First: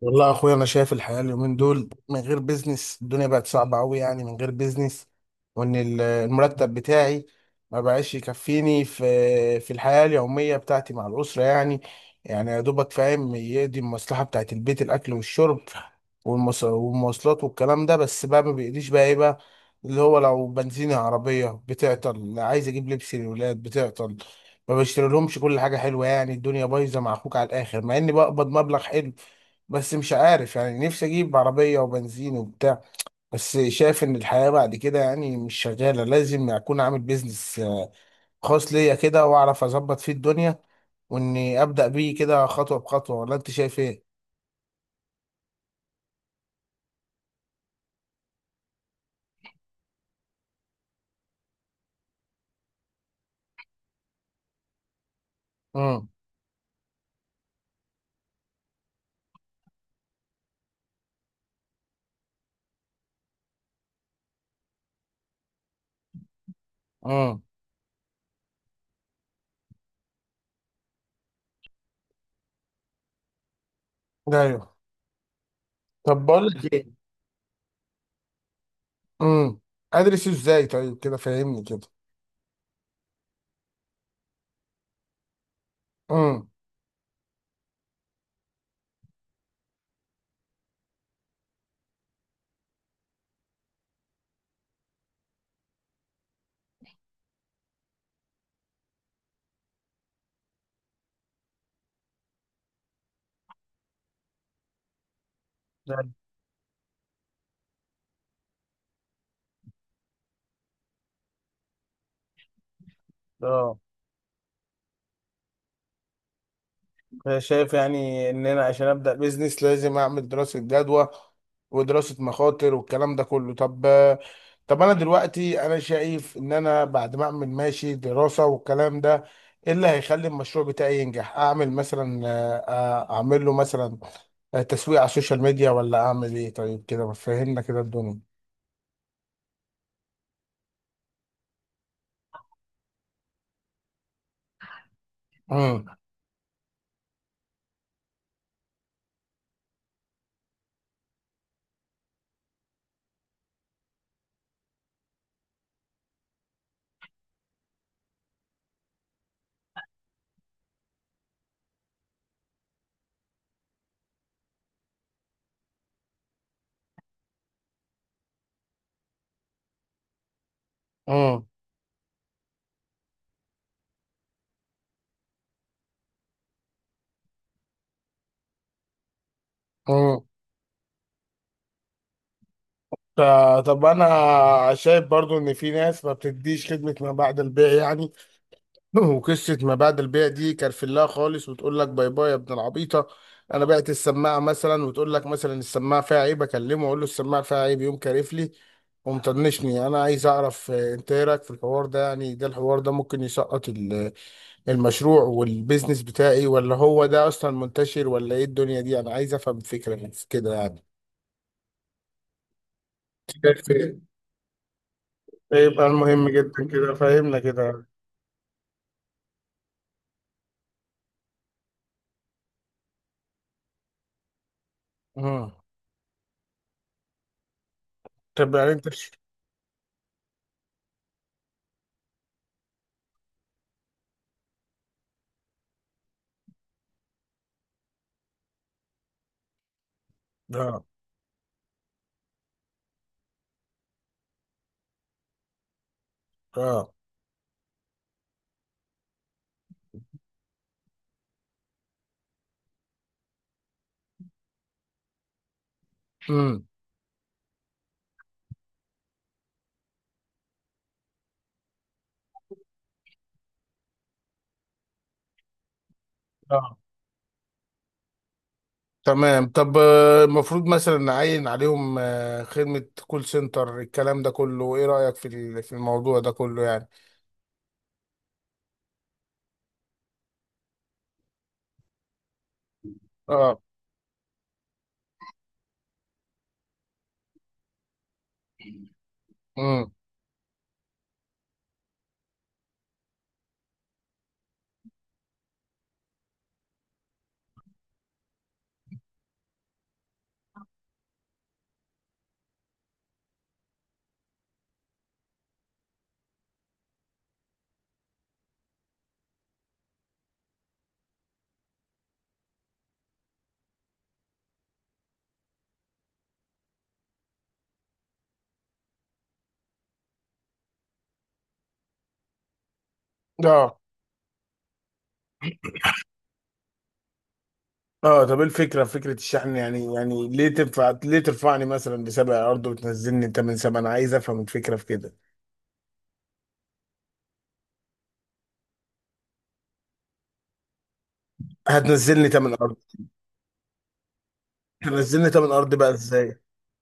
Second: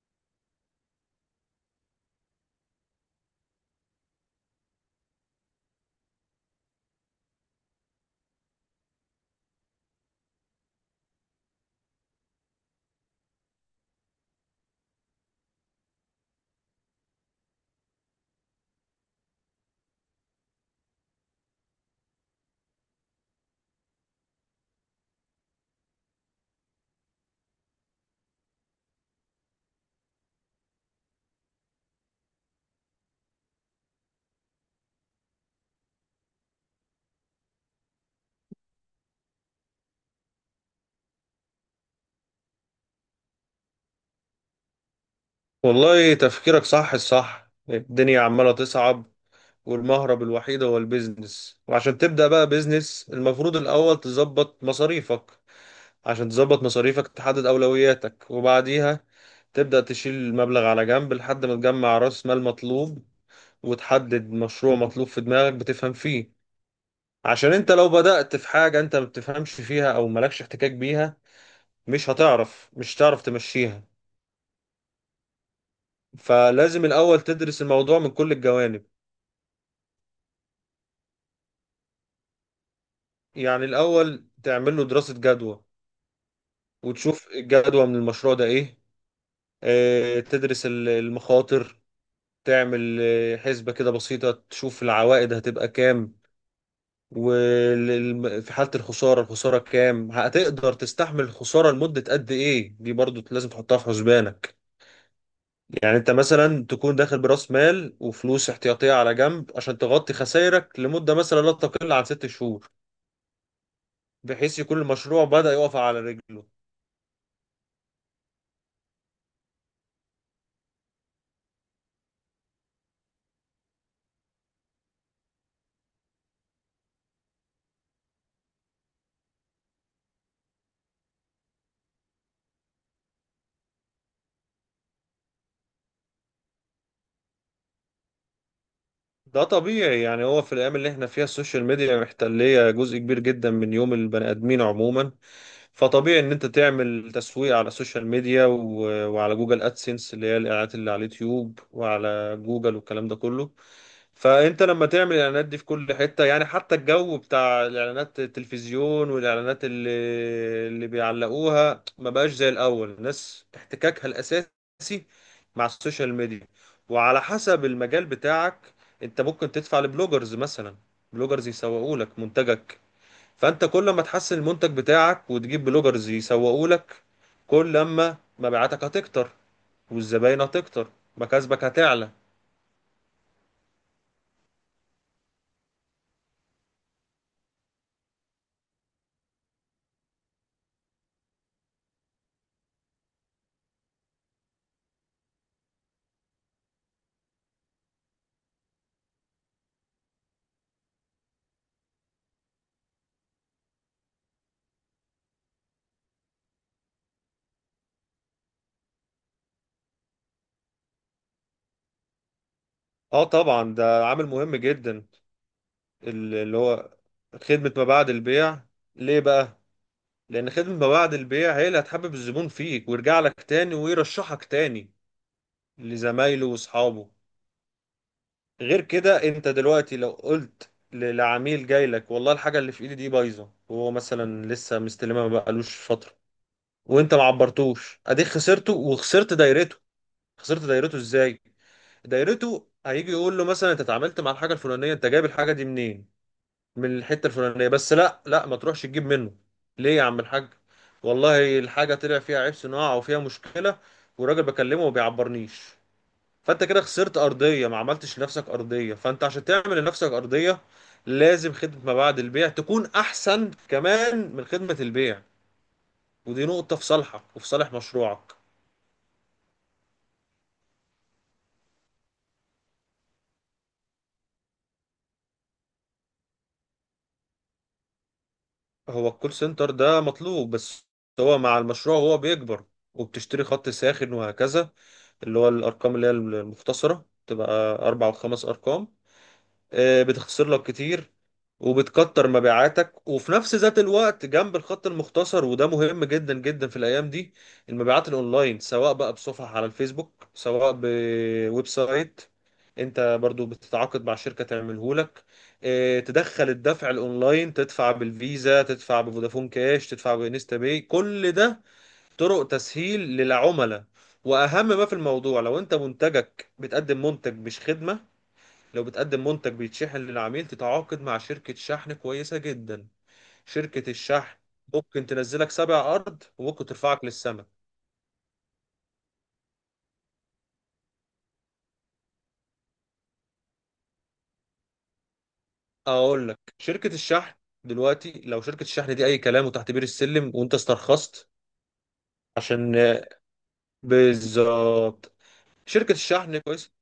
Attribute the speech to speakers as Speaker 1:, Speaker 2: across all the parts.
Speaker 1: والله يا اخويا، انا شايف الحياه اليومين دول من غير بيزنس. الدنيا بقت صعبه قوي يعني، من غير بيزنس. وان المرتب بتاعي ما بقاش يكفيني في الحياه اليوميه بتاعتي مع الاسره يعني. يعني يا دوبك فاهم، يقضي المصلحه بتاعت البيت، الاكل والشرب والمواصلات والكلام ده. بس بقى ما بيقضيش، بقى ايه بقى؟ اللي هو لو بنزين عربيه بتعطل، عايز اجيب لبس للولاد بتعطل، ما بشتري لهمش كل حاجه حلوه. يعني الدنيا بايظه مع اخوك على الاخر، مع اني بقبض مبلغ حلو. بس مش عارف يعني، نفسي اجيب عربية وبنزين وبتاع. بس شايف ان الحياة بعد كده يعني مش شغالة، لازم اكون عامل بيزنس خاص ليا كده واعرف اظبط فيه الدنيا، واني ابدا بيه كده خطوة بخطوة. ولا انت شايف ايه؟
Speaker 2: والله تفكيرك صح الصح. الدنيا عمالة تصعب، والمهرب الوحيد هو البيزنس. وعشان تبدأ بقى بيزنس المفروض الأول تظبط مصاريفك.
Speaker 1: امم.
Speaker 2: عشان تظبط مصاريفك تحدد أولوياتك، وبعديها تبدأ تشيل المبلغ على جنب لحد ما تجمع رأس مال مطلوب، وتحدد مشروع مطلوب في دماغك بتفهم فيه.
Speaker 1: امم.
Speaker 2: عشان انت لو بدأت في حاجة انت ما بتفهمش فيها او مالكش احتكاك بيها، مش هتعرف تمشيها.
Speaker 1: ايوه. طب بقول لك
Speaker 2: فلازم
Speaker 1: ايه؟
Speaker 2: الأول تدرس الموضوع من كل الجوانب.
Speaker 1: امم. ادرسه ازاي طيب؟ كده فاهمني كده.
Speaker 2: يعني الأول تعمل له دراسة جدوى، وتشوف الجدوى من المشروع ده إيه. تدرس المخاطر. تعمل حسبة كده بسيطة، تشوف العوائد هتبقى كام، وفي حالة الخسارة الخسارة كام، هتقدر تستحمل الخسارة لمدة قد إيه. دي برضو لازم تحطها في حسبانك. يعني أنت مثلا تكون داخل برأس مال وفلوس احتياطية على جنب عشان تغطي خسائرك لمدة مثلا لا تقل عن 6 شهور،
Speaker 1: امم.
Speaker 2: بحيث يكون المشروع بدأ يقف على رجله.
Speaker 1: شايف يعني ان انا عشان ابدا بيزنس لازم اعمل دراسه جدوى ودراسه مخاطر والكلام ده كله. طب، طب انا دلوقتي انا شايف ان انا بعد ما اعمل ماشي دراسه والكلام ده، ايه اللي هيخلي المشروع بتاعي ينجح؟ اعمل مثلا اعمل له مثلا تسويق على السوشيال ميديا، ولا اعمل ايه؟ طيب كده ما فهمنا كده الدنيا.
Speaker 2: ده طبيعي. يعني هو في الأيام اللي احنا فيها السوشيال ميديا محتلية جزء كبير جدا من يوم البني آدمين عموما.
Speaker 1: امم.
Speaker 2: فطبيعي إن أنت تعمل تسويق على السوشيال ميديا وعلى جوجل أدسنس، اللي هي الإعلانات اللي على اليوتيوب وعلى جوجل والكلام ده كله. فأنت لما تعمل الإعلانات دي في كل حتة، يعني حتى الجو بتاع الإعلانات التلفزيون والإعلانات اللي بيعلقوها، ما بقاش زي الأول. الناس احتكاكها الأساسي مع السوشيال ميديا، وعلى حسب المجال بتاعك انت ممكن تدفع لبلوجرز مثلا.
Speaker 1: امم.
Speaker 2: بلوجرز يسوقوا لك منتجك. فانت كل ما تحسن المنتج بتاعك وتجيب بلوجرز يسوقوا لك، كل ما مبيعاتك هتكتر،
Speaker 1: امم.
Speaker 2: والزباين هتكتر، مكاسبك هتعلى.
Speaker 1: طب انا شايف برضو ان في ناس ما بتديش خدمه ما بعد البيع يعني. وقصة ما بعد البيع دي كرفلاها خالص وتقول لك باي باي يا ابن العبيطة. أنا بعت السماعة مثلا وتقول لك مثلا السماعة فيها عيب، أكلمه أقول له السماعة فيها عيب، يقوم كارف لي ومطنشني. أنا عايز أعرف أنت إيه رأيك في الحوار ده يعني؟ ده الحوار ده ممكن يسقط المشروع والبيزنس بتاعي؟ ولا هو ده أصلا منتشر ولا إيه الدنيا دي؟ أنا عايز أفهم فكرة من كده يعني.
Speaker 2: اه
Speaker 1: شايف
Speaker 2: طبعا،
Speaker 1: إيه؟
Speaker 2: ده عامل مهم جدا،
Speaker 1: يبقى المهم
Speaker 2: اللي
Speaker 1: جدا كده
Speaker 2: هو
Speaker 1: فهمنا
Speaker 2: خدمة ما
Speaker 1: كده.
Speaker 2: بعد البيع. ليه بقى؟ لان خدمة ما بعد البيع هي اللي هتحبب الزبون فيك، ويرجع لك تاني، ويرشحك تاني
Speaker 1: مم.
Speaker 2: لزمايله واصحابه.
Speaker 1: طب يعني
Speaker 2: غير
Speaker 1: أنت.
Speaker 2: كده، انت دلوقتي لو قلت لعميل جاي لك: والله الحاجه اللي في ايدي دي بايظه، وهو مثلا لسه مستلمها ما بقالوش فتره، وانت ما عبرتوش، اديك خسرته وخسرت دايرته. خسرت
Speaker 1: آه.
Speaker 2: دايرته ازاي؟ دايرته هيجي يقول له مثلا: انت اتعاملت مع الحاجه الفلانيه، انت جايب الحاجه دي منين؟
Speaker 1: آه.
Speaker 2: من الحته الفلانيه. بس لا لا، ما تروحش تجيب منه. ليه يا عم الحاج؟ والله الحاجه طلع فيها عيب صناعه او فيها مشكله، والراجل بكلمه وما بيعبرنيش. فانت
Speaker 1: مم.
Speaker 2: كده خسرت ارضيه، ما عملتش لنفسك ارضيه. فانت عشان تعمل لنفسك ارضيه، لازم خدمه ما بعد البيع تكون احسن كمان من خدمه البيع. ودي نقطه في صالحك وفي صالح مشروعك.
Speaker 1: تمام. طب المفروض مثلا نعين عليهم خدمة كول سنتر الكلام ده كله. ايه رأيك في الموضوع ده كله يعني؟
Speaker 2: هو الكول سنتر ده مطلوب، بس هو مع المشروع هو بيكبر. وبتشتري
Speaker 1: اه.
Speaker 2: خط ساخن وهكذا، اللي هو الارقام اللي هي المختصره، تبقى 4 و5 ارقام.
Speaker 1: امم.
Speaker 2: بتخسر لك كتير، وبتكتر مبيعاتك. وفي نفس ذات الوقت جنب الخط المختصر، وده مهم جدا جدا في الايام دي، المبيعات الاونلاين، سواء بقى بصفحة على الفيسبوك سواء بويب سايت، انت برضو بتتعاقد مع شركة تعمله لك. اه، تدخل الدفع الاونلاين، تدفع بالفيزا، تدفع بفودافون كاش، تدفع بانستا باي، كل ده طرق تسهيل للعملاء. واهم ما في الموضوع، لو انت منتجك بتقدم منتج مش خدمة، لو بتقدم منتج بيتشحن للعميل، تتعاقد مع شركة شحن كويسة جدا.
Speaker 1: اه.
Speaker 2: شركة الشحن ممكن تنزلك سبع أرض، وممكن ترفعك للسماء.
Speaker 1: اه طب ايه الفكرة في فكرة الشحن يعني؟ يعني ليه تنفع؟ ليه ترفعني مثلا بسبع ارض وتنزلني تمن سبع؟ انا عايز افهم الفكرة في كده.
Speaker 2: أقول لك، شركة الشحن دلوقتي لو شركة الشحن دي أي كلام وتحت بير السلم، وأنت استرخصت
Speaker 1: هتنزلني تمن
Speaker 2: عشان…
Speaker 1: ارض.
Speaker 2: بالظبط.
Speaker 1: هتنزلني تمن ارض بقى
Speaker 2: شركة الشحن
Speaker 1: ازاي؟
Speaker 2: كويس،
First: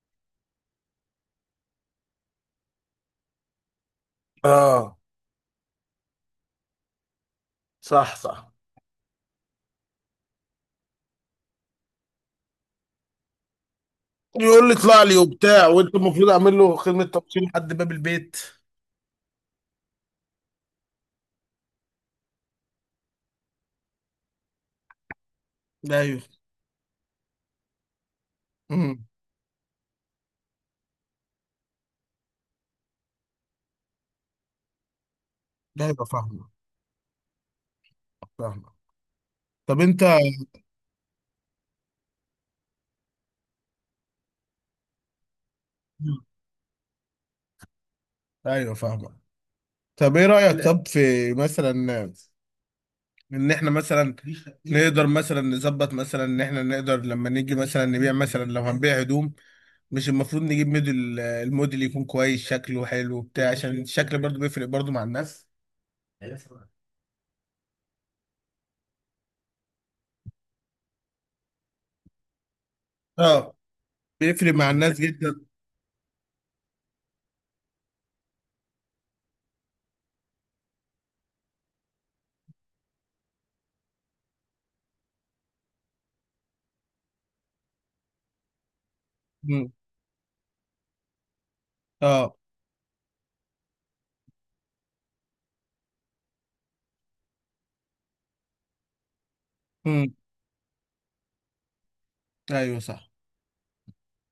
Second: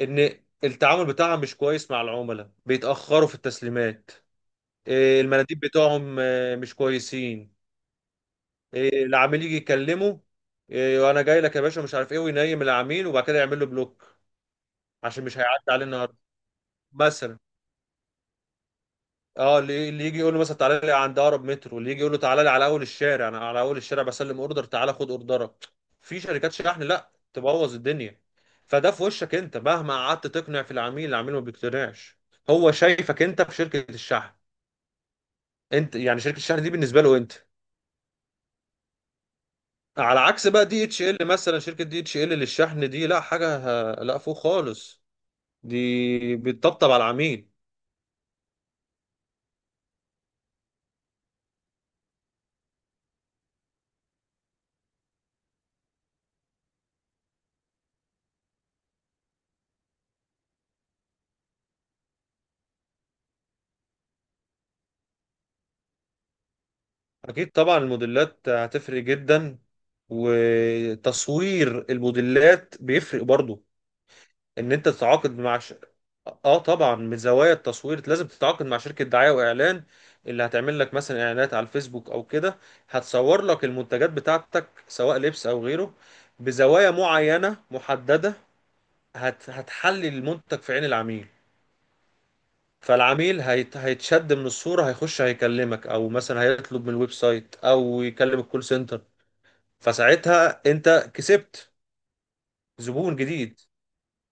Speaker 2: إن التعامل بتاعها مش كويس مع العملاء، بيتأخروا في التسليمات.
Speaker 1: اه.
Speaker 2: المناديب بتاعهم مش كويسين.
Speaker 1: صح صح.
Speaker 2: العميل يجي يكلمه. وانا جاي لك يا باشا مش عارف ايه، وينيم العميل وبعد كده يعمل له بلوك.
Speaker 1: يقول لي اطلع لي
Speaker 2: عشان مش هيعدي
Speaker 1: وبتاع،
Speaker 2: عليه
Speaker 1: وانت
Speaker 2: النهارده
Speaker 1: المفروض اعمل له خدمة
Speaker 2: مثلا.
Speaker 1: توصيل لحد باب البيت.
Speaker 2: اه، اللي يجي يقول له مثلا تعالى لي عند اقرب مترو، اللي يجي يقول له تعالى لي على اول الشارع، انا على اول الشارع بسلم اوردر تعالى خد اوردرك.
Speaker 1: لا
Speaker 2: في
Speaker 1: ايوه.
Speaker 2: شركات شحن لا تبوظ الدنيا. فده في
Speaker 1: امم.
Speaker 2: وشك، انت مهما قعدت تقنع في العميل العميل ما بيقتنعش. هو شايفك انت في شركة الشحن.
Speaker 1: لا
Speaker 2: انت
Speaker 1: يبقى
Speaker 2: يعني شركة
Speaker 1: فاهمه
Speaker 2: الشحن دي بالنسبة له انت.
Speaker 1: فاهمه. طب انت.
Speaker 2: على عكس بقى دي اتش ال مثلا، شركة دي اتش ال للشحن دي لا، حاجة لا فوق خالص،
Speaker 1: مم.
Speaker 2: دي بتطبطب على العميل.
Speaker 1: ايوه فاهمك. طب ايه رأيك؟ لا طب في مثلا ان احنا مثلا نقدر مثلا نظبط مثلا ان احنا نقدر لما نيجي مثلا نبيع مثلا لو هنبيع هدوم، مش المفروض نجيب موديل؟ الموديل يكون كويس شكله حلو بتاع عشان الشكل برضو بيفرق برضو مع الناس.
Speaker 2: اكيد طبعا، الموديلات هتفرق جدا، وتصوير الموديلات بيفرق
Speaker 1: اه.
Speaker 2: برضو.
Speaker 1: بيفرق مع
Speaker 2: ان انت
Speaker 1: الناس
Speaker 2: تتعاقد
Speaker 1: جدا.
Speaker 2: مع اه طبعا، من زوايا التصوير لازم تتعاقد مع شركة دعاية واعلان، اللي هتعمل لك مثلا اعلانات على الفيسبوك او كده، هتصور لك المنتجات بتاعتك سواء لبس او غيره بزوايا معينة محددة.
Speaker 1: مم.
Speaker 2: هتحلي المنتج في عين العميل.
Speaker 1: اه.
Speaker 2: فالعميل هيتشد من الصورة، هيخش هيكلمك، او مثلا هيطلب من الويب سايت او يكلم الكول سنتر.
Speaker 1: مم.
Speaker 2: فساعتها انت كسبت
Speaker 1: ايوه صح
Speaker 2: زبون جديد.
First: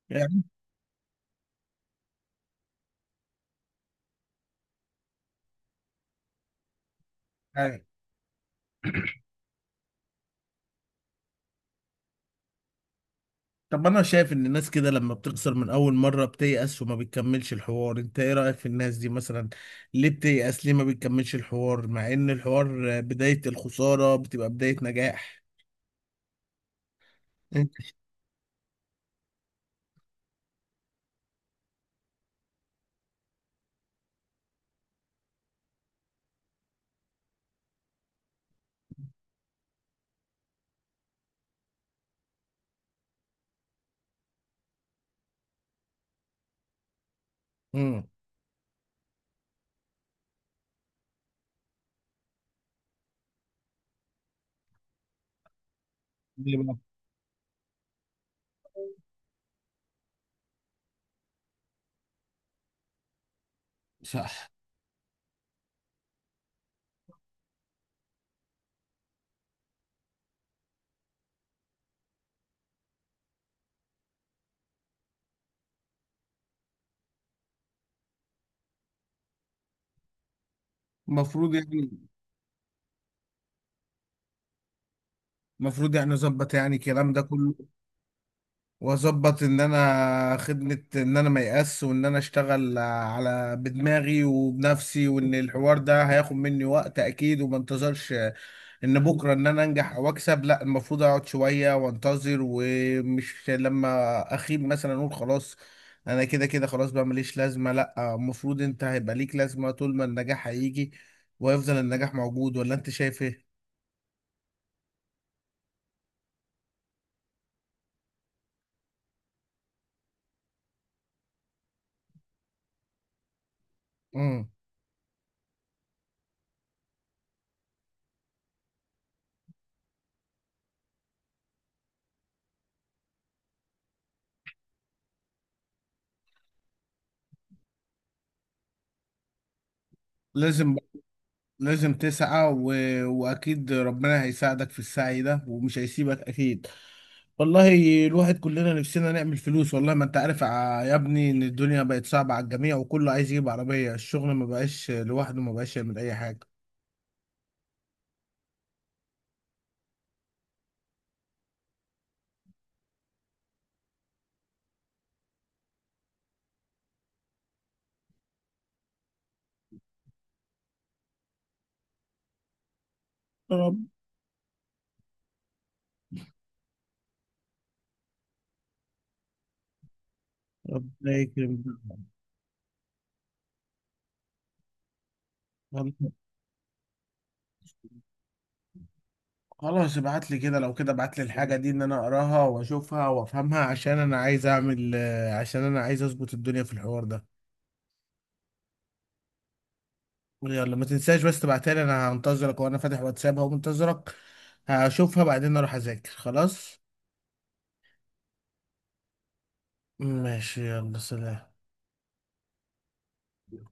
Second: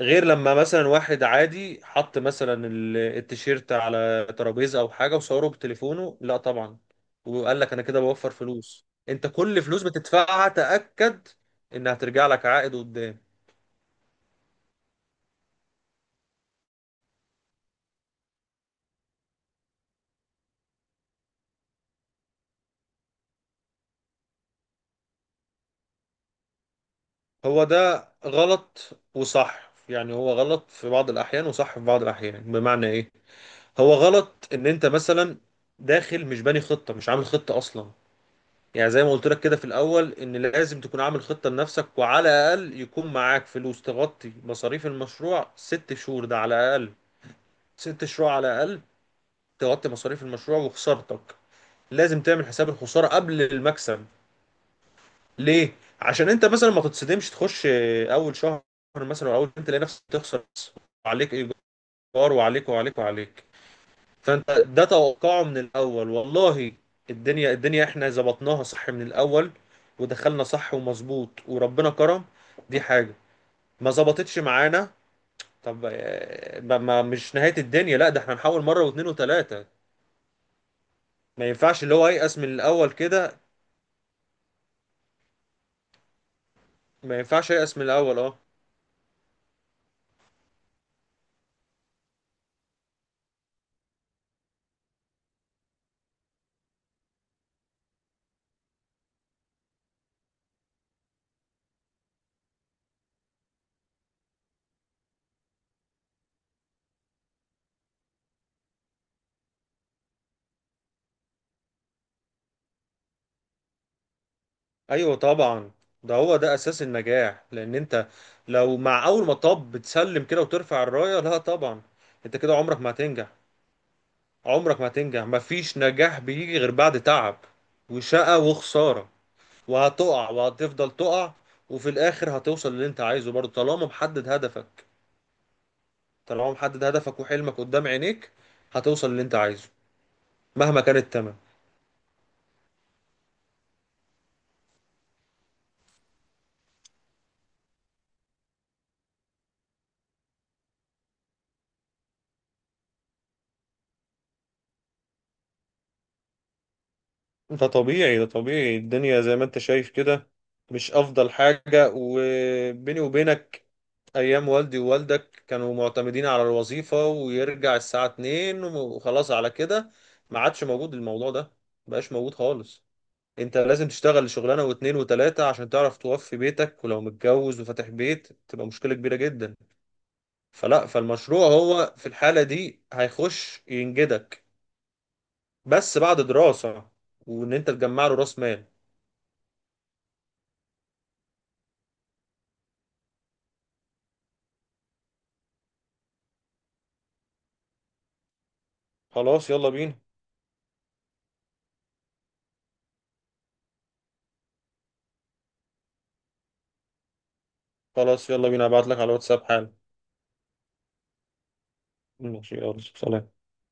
Speaker 2: غير لما مثلا واحد عادي حط مثلا التيشيرت على ترابيزة او حاجة وصوره بتليفونه، لا طبعا. وقال لك انا
Speaker 1: يعني.
Speaker 2: كده بوفر فلوس. انت كل فلوس بتدفعها تأكد انها ترجع لك عائد قدام.
Speaker 1: طب انا شايف ان الناس كده لما بتخسر من اول مرة بتيأس وما بتكملش الحوار. انت ايه رأيك في الناس دي مثلا؟ ليه بتيأس؟ ليه ما بتكملش الحوار مع ان الحوار بداية الخسارة بتبقى بداية نجاح؟
Speaker 2: هو
Speaker 1: انت.
Speaker 2: ده غلط وصح. يعني هو غلط في بعض الأحيان، وصح في بعض الأحيان. بمعنى إيه؟ هو غلط إن أنت مثلا داخل مش باني خطة، مش عامل خطة أصلا. يعني زي ما قلت لك كده في الأول إن لازم تكون عامل خطة لنفسك، وعلى الأقل يكون معاك فلوس تغطي مصاريف المشروع 6 شهور، ده على الأقل. ست
Speaker 1: امم.
Speaker 2: شهور على الأقل تغطي مصاريف المشروع وخسارتك. لازم تعمل حساب الخسارة قبل المكسب. ليه؟ عشان انت
Speaker 1: ليه
Speaker 2: مثلا
Speaker 1: بقى؟
Speaker 2: ما تتصدمش تخش اول شهر مثلا، او اول انت تلاقي نفسك تخسر، عليك ايجار وعليك وعليك وعليك.
Speaker 1: صح.
Speaker 2: فانت ده توقعه من الاول. والله الدنيا احنا ظبطناها صح من الاول، ودخلنا صح ومظبوط وربنا كرم. دي حاجة ما ظبطتش معانا. طب مش نهاية الدنيا لا، ده احنا نحاول مرة واثنين وثلاثة. ما
Speaker 1: المفروض
Speaker 2: ينفعش اللي
Speaker 1: يعني.
Speaker 2: هو ييأس من الاول كده.
Speaker 1: المفروض يعني اظبط يعني الكلام
Speaker 2: ما
Speaker 1: ده
Speaker 2: ينفعش
Speaker 1: كله،
Speaker 2: ييأس من الاول، اه.
Speaker 1: واظبط ان انا خدمة، ان انا ما يأس، وان انا اشتغل على بدماغي وبنفسي، وان الحوار ده هياخد مني وقت اكيد، وما انتظرش ان بكره ان انا انجح او اكسب. لا المفروض اقعد شويه وانتظر، ومش لما اخيب مثلا اقول خلاص انا كده كده خلاص بقى ماليش لازمه. لا المفروض انت هيبقى ليك لازمه طول ما النجاح هيجي ويفضل النجاح موجود. ولا انت شايف ايه؟
Speaker 2: ايوه طبعا، ده هو ده اساس النجاح. لان انت لو مع اول مطب بتسلم كده وترفع الرايه، لا طبعا، انت كده عمرك ما هتنجح.
Speaker 1: امم.
Speaker 2: عمرك ما هتنجح. مفيش نجاح بيجي غير بعد تعب وشقة وخسارة، وهتقع وهتفضل تقع، وفي الاخر هتوصل للي انت عايزه برضه، طالما محدد هدفك، طالما محدد هدفك وحلمك قدام عينيك، هتوصل للي انت عايزه
Speaker 1: لازم.
Speaker 2: مهما كان التمن.
Speaker 1: لازم تسعى. واكيد ربنا هيساعدك في السعي ده ومش هيسيبك اكيد. والله الواحد كلنا نفسنا نعمل فلوس. والله ما انت عارف يا ابني ان الدنيا بقت صعبة على الجميع، وكله عايز يجيب عربية الشغل. ما بقاش لوحده، ما بقاش يعمل اي حاجة.
Speaker 2: ده طبيعي. الدنيا زي ما انت شايف كده، مش افضل حاجة. وبيني وبينك، ايام والدي ووالدك كانوا معتمدين على الوظيفة، ويرجع الساعة 2 وخلاص على كده. ما عادش موجود الموضوع ده، مبقاش موجود خالص. انت
Speaker 1: رب
Speaker 2: لازم تشتغل شغلانة واتنين وتلاتة عشان تعرف توفي بيتك، ولو متجوز وفاتح بيت تبقى مشكلة كبيرة جدا. فلا،
Speaker 1: ربنا
Speaker 2: فالمشروع
Speaker 1: يكرم.
Speaker 2: هو في الحالة دي هيخش ينجدك، بس
Speaker 1: والله.
Speaker 2: بعد دراسة، وان انت تجمع له راس مال.
Speaker 1: خلاص ابعت لي كده. لو كده ابعت لي الحاجة دي ان انا اقراها واشوفها وافهمها، عشان انا عايز اعمل عشان انا عايز اظبط الدنيا في الحوار ده.
Speaker 2: خلاص يلا بينا.
Speaker 1: يلا ما تنساش بس تبعتها لي. انا هنتظرك، وانا فاتح واتساب اهو منتظرك. هشوفها بعدين اروح اذاكر خلاص.
Speaker 2: خلاص يلا بينا، هبعت لك على الواتساب حالا.
Speaker 1: ماشي يلا سلام.
Speaker 2: ماشي يلا سلام.